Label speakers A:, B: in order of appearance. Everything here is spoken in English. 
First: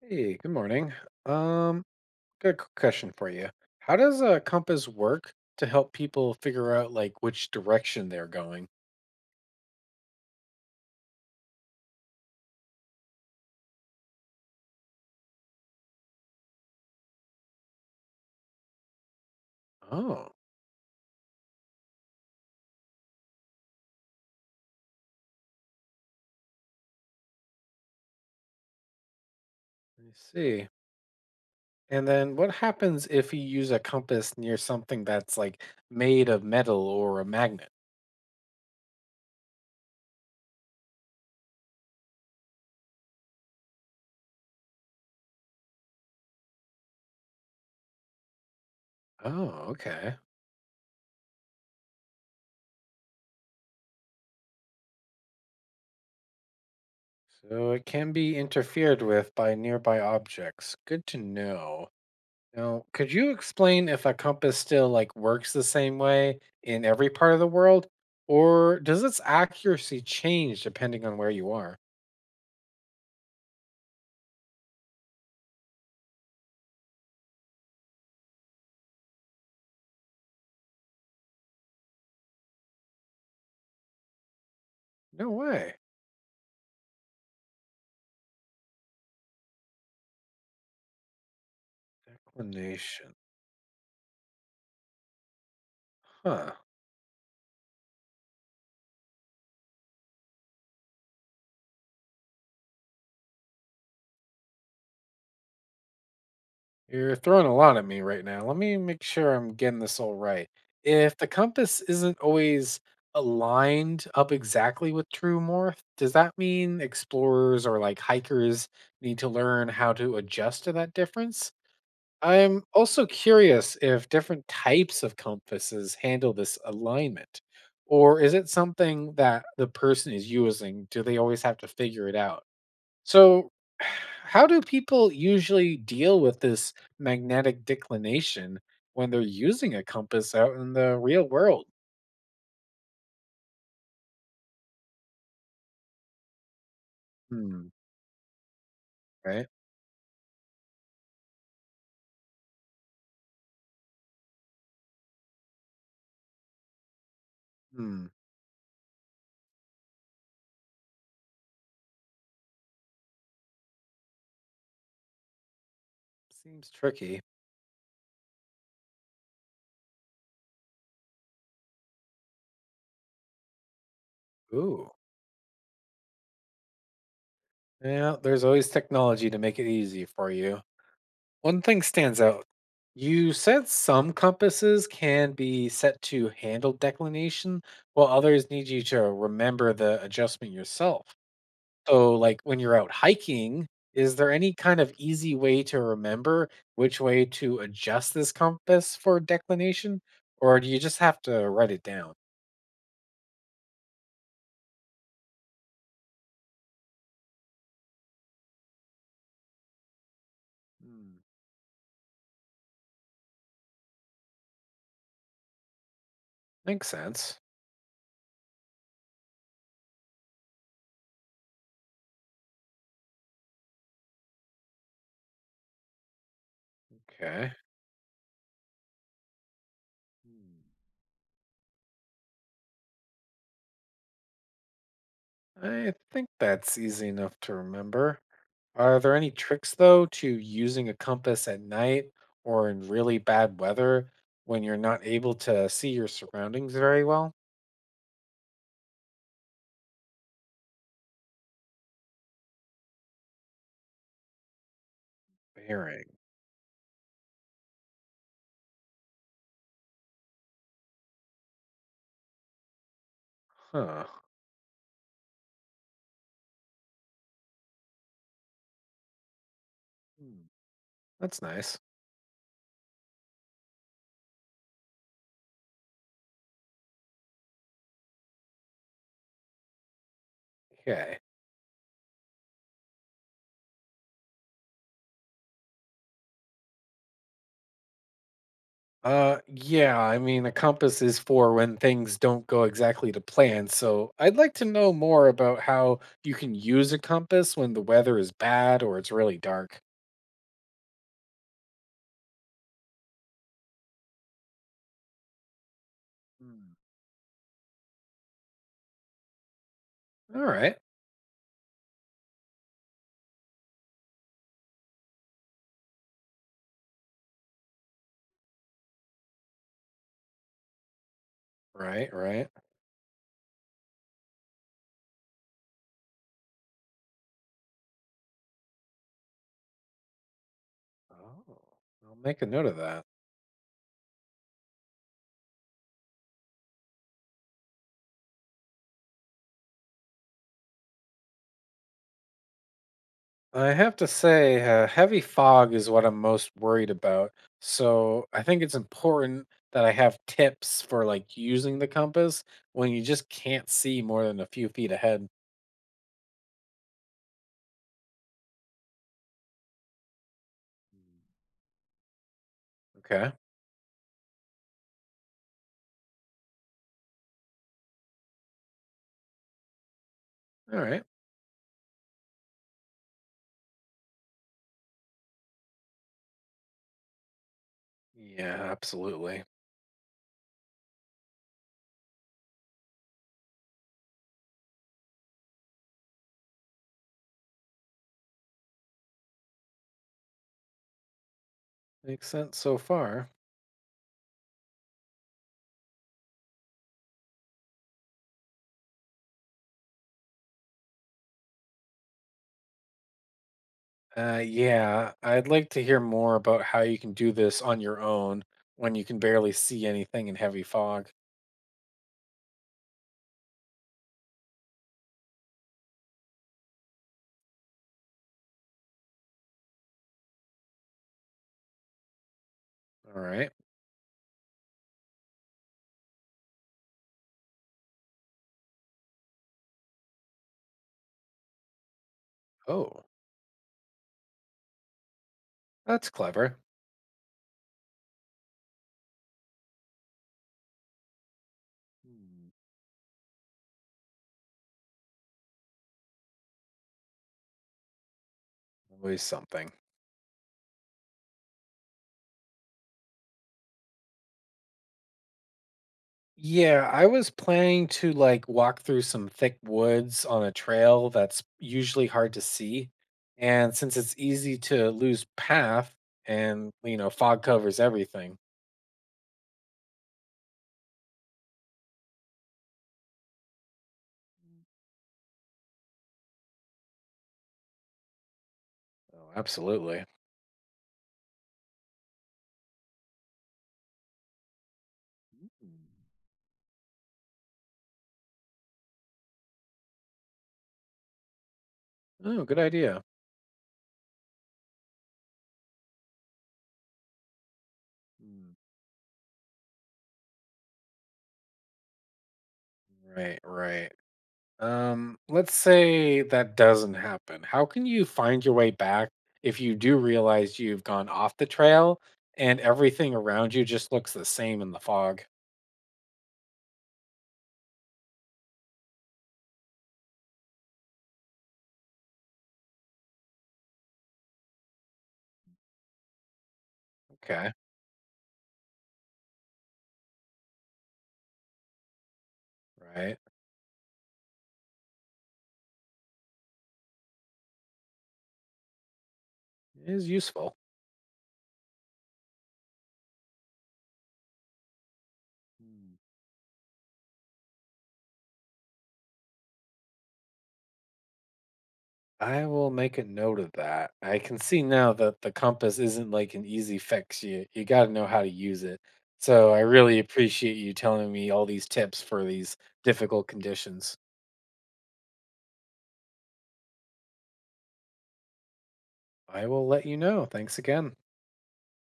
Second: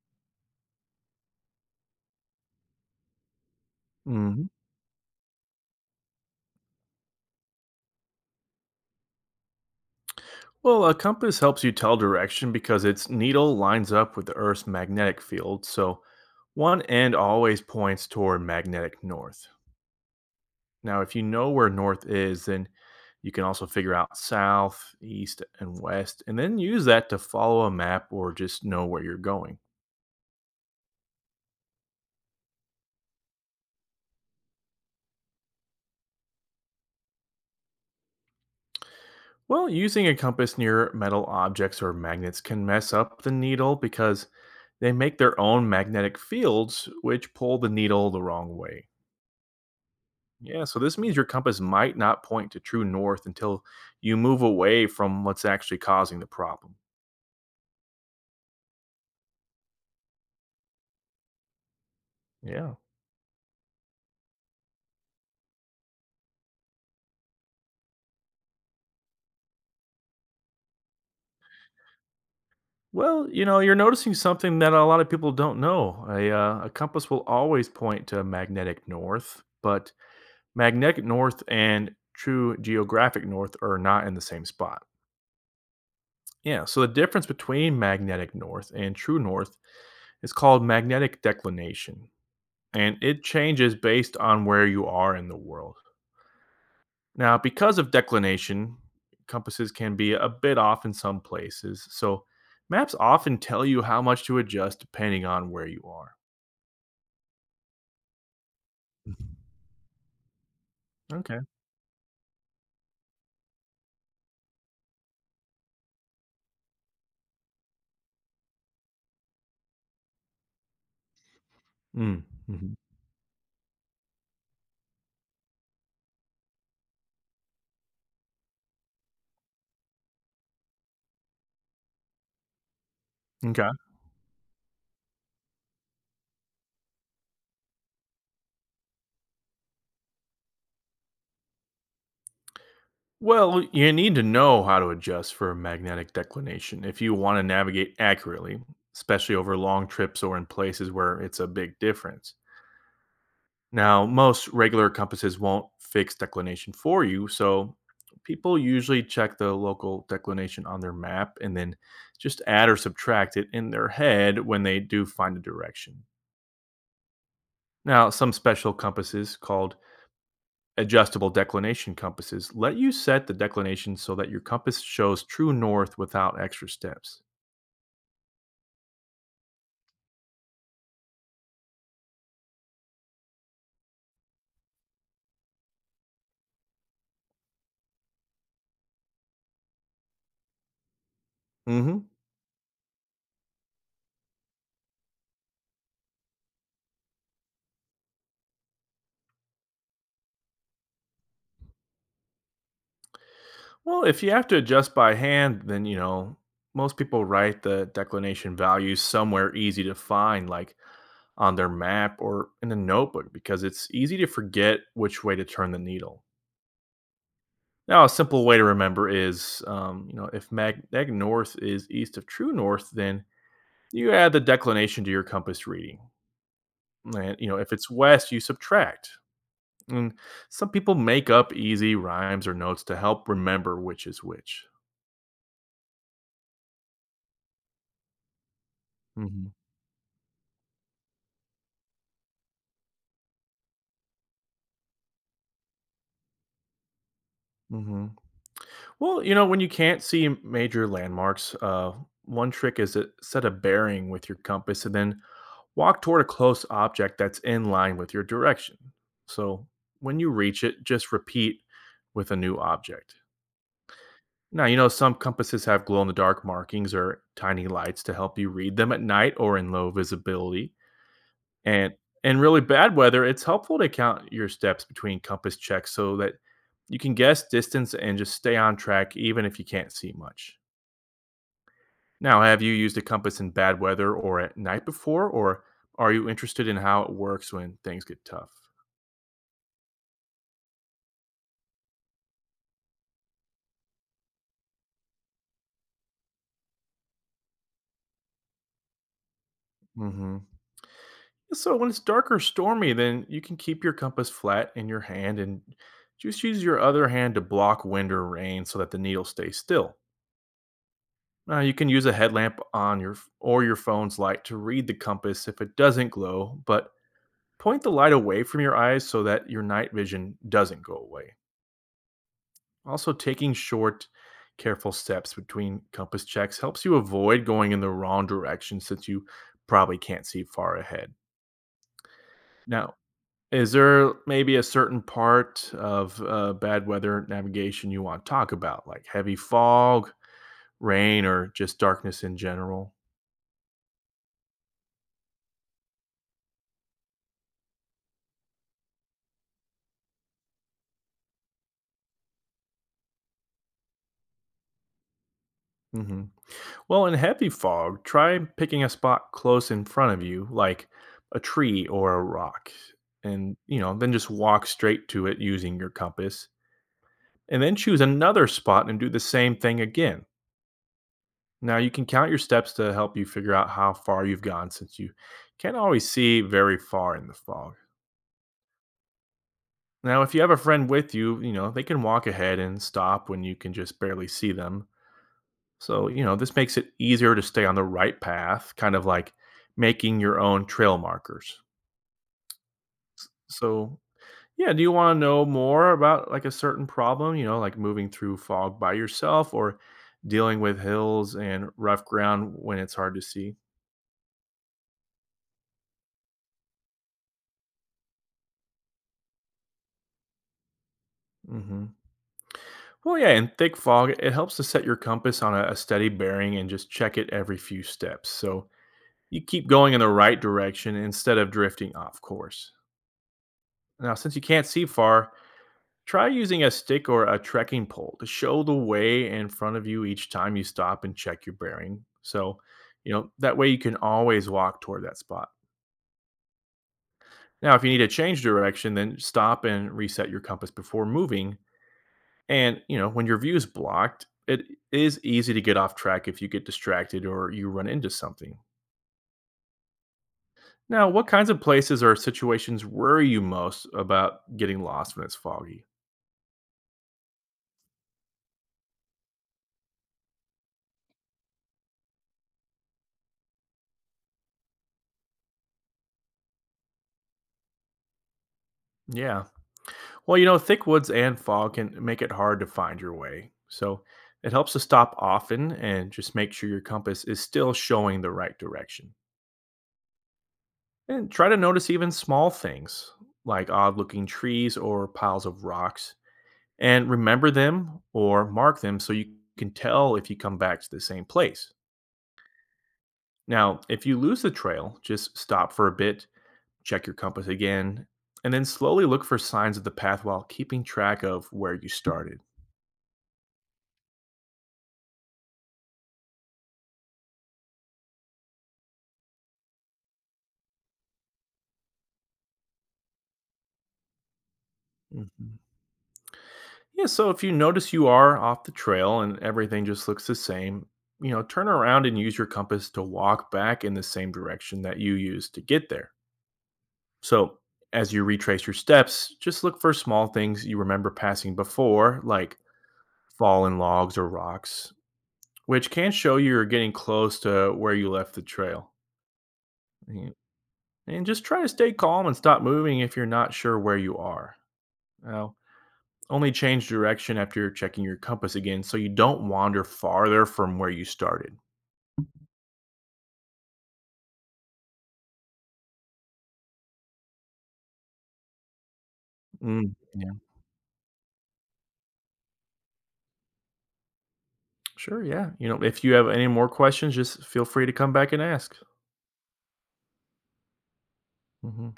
A: Hey, good morning. Um, got good question for you. How does a
B: Mhm.
A: compass work to help people figure out like which direction they're going?
B: Well, a compass helps you tell direction because its needle lines up with the Earth's magnetic field, so one end always points toward magnetic north.
A: Oh,
B: Now, if you know where north is, then you can also figure out south, east, and west, and then use that to follow a map or just know where you're going.
A: I see. And then what happens if you use a compass near something that's like made of metal or a magnet?
B: Well, using a compass near metal objects or magnets can mess up the needle because they make their own magnetic fields, which pull the needle the wrong way.
A: Oh, okay.
B: Yeah, so this means your compass might not point to true north until you move away from what's actually causing the problem.
A: So it can be interfered with by nearby objects. Good to know.
B: Yeah.
A: Now, could you explain if a compass still like works the same way in every part of the world, or does its accuracy change depending on where you are?
B: Well, you know, you're noticing something that a lot of people don't know. A compass will always point to magnetic north, but magnetic north and true geographic north are not in the same spot.
A: No way.
B: Yeah, so the difference between magnetic north and true north is called magnetic declination, and
A: Declination.
B: it changes based on where you are in the world.
A: Huh.
B: Now, because of declination, compasses can be a bit off in some places, so maps often tell you how much to adjust depending on where you are.
A: You're throwing a lot at me right now. Let me make sure I'm getting this all right. If the
B: Okay.
A: compass isn't always aligned up exactly with true north, does that mean explorers or like hikers need to learn how to adjust to that difference?
B: Mm,
A: I'm
B: mhm.
A: also curious if different types of compasses handle this alignment, or is it something that the person is using? Do they always have to figure it out? So,
B: Okay.
A: how do people usually deal with this magnetic declination when they're using a compass out in the real world?
B: Well, you need to know how to adjust for magnetic declination if you want to
A: Hmm,
B: navigate accurately, especially
A: right?
B: over long trips or in places where it's a big difference. Now, most regular compasses won't fix declination for you, so
A: Hmm,
B: people usually check the local declination on their map and then just add or subtract it in their head when they do find a direction.
A: seems tricky.
B: Now, some special compasses called adjustable declination compasses let you set the declination so that your compass
A: Ooh.
B: shows true north without extra steps.
A: Yeah, there's always technology to make it easy for you. One thing stands out. You said some compasses can be set to handle declination, while others need you to remember the adjustment yourself.
B: Hmm.
A: So, like when you're out hiking, is there any kind of easy way to remember which way to adjust this compass for declination? Or do you just have to write it down?
B: Well, if you have to adjust by hand, then you know most people write the declination values somewhere easy to find, like
A: Hmm,
B: on their map or in a notebook, because it's easy to forget which way to turn the needle.
A: makes sense.
B: Now, a simple way to remember is, if neg north is east of true north, then you add the declination to your compass reading, and you
A: Okay.
B: know if it's west, you subtract. And
A: Hmm.
B: some people make up easy rhymes or notes to help remember which is which.
A: I think that's easy enough to remember. Are there any
B: Hmm.
A: tricks though to using a compass at night or in really bad weather when you're not able to see your surroundings very well?
B: Hmm. Well, you know, when you can't see major landmarks, one trick is to set a bearing with your compass and then walk
A: Bearing.
B: toward a close object that's in line with your direction. So when you reach it, just repeat with a new object.
A: Huh.
B: Now, you know, some compasses have glow in the dark markings or tiny lights to help you read them at night or in low
A: Hmm,
B: visibility.
A: that's nice.
B: And in really bad weather, it's helpful to count your steps between compass checks so that you can guess distance and just stay on track even if you can't see much.
A: Okay.
B: Now, have you used a compass in bad weather or at night before, or are you interested in how it works when things get tough?
A: Yeah, I mean a compass is for when things don't go exactly to plan. So I'd like to know more about how you can use a compass when the weather is bad or it's really dark.
B: Hmm. So, when it's dark or stormy, then you can keep your compass flat in your hand and just use
A: Hmm.
B: your other hand to block wind or rain so that the needle stays still.
A: All right.
B: Now, you can use a headlamp on your f- or your phone's light to read the compass if it doesn't glow, but point the light away from your eyes so that your night vision doesn't go away.
A: Right, right.
B: Also, taking short, careful steps between compass checks helps you avoid going in the wrong direction since you probably can't see far ahead.
A: Oh. I'll make a note of
B: Now,
A: that.
B: is there maybe a certain part of bad weather navigation you want to talk about, like heavy fog, rain, or just darkness in general?
A: I have to say, heavy fog is what I'm most worried about. So I think it's important that I have tips for like using the compass when you just can't see more than a few feet ahead.
B: Hmm. Well, in heavy fog, try picking a spot close in front of you, like a tree or a rock,
A: Okay.
B: and you know, then just walk straight to it using your compass and then choose another spot and do the same thing again.
A: All right.
B: Now you can count your steps to help you figure out how far you've gone since you can't always see very far in the fog.
A: Yeah, absolutely.
B: Now, if you have a friend with you, you know, they can walk ahead and stop when you can just barely see them. So, you know, this makes it easier to stay on the right path, kind of like making your own trail markers.
A: Makes sense so far.
B: So, yeah, do you wanna know more about, like, a certain problem, you know, like moving through fog by yourself or dealing with hills and rough ground when it's hard to see?
A: Yeah, I'd like to hear more about how you can do this on your own when you can barely see anything in heavy fog.
B: Mhm. Well, yeah, in thick fog, it helps to set your compass on a steady bearing and just check it every few steps, so you keep going in the right direction instead of drifting off course.
A: All right.
B: Now, since you can't see far, try using a stick or a trekking pole to show the way in front of you each time you stop and check your bearing. So,
A: Oh,
B: you know, that way you can always walk toward that spot.
A: that's clever.
B: Now, if you need to change direction, then stop and reset your compass before moving.
A: Hmm,
B: And, you know, when your view is blocked, it is easy to get off track if you get distracted or you run into something.
A: always something.
B: Now, what kinds of places or situations worry you most about getting lost when it's foggy?
A: Yeah, I was planning to like walk through some thick woods on a trail that's usually hard to see. And since it's easy to lose path and, you know, fog covers everything.
B: Yeah. Well, you know, thick woods and fog can make it hard to find your way. So it helps to stop often and just make sure your compass is still showing the right direction.
A: Oh, absolutely.
B: And try to notice even small things like odd looking trees or piles of rocks and remember them or mark them so you can tell if you come back to the same place.
A: Oh, good idea.
B: Now, if you lose the trail, just stop for a bit, check your compass again, and
A: Mm,
B: then slowly look for signs of the path while keeping track of where you started.
A: right, right. Let's say that doesn't happen. How can you find your way back if you do realize you've gone off the trail and everything around you just looks the same in the fog?
B: Mhm. Yeah, so if you notice you are off the trail and everything just looks the same, you know, turn around and use your compass to walk back in the same direction that you used to get there.
A: Okay,
B: So as you retrace your steps, just look for small things you remember passing before, like
A: right.
B: fallen logs or rocks, which can show you're getting close to where you left the trail.
A: It is
B: And
A: useful.
B: and just try to stay calm and stop moving if you're not sure where you are. Now,
A: Mm.
B: only change direction after checking your compass again so you don't wander farther from where you started.
A: I will make a note of that. I can see now that the compass isn't like an easy fix. You got to know how to use it. So I
B: Mm.
A: really
B: Yeah.
A: appreciate you telling me all these tips for these difficult conditions.
B: Sure, yeah. You know, if you have any more questions, just feel free to come back and ask.
A: I will let you know. Thanks again.
B: Mhm.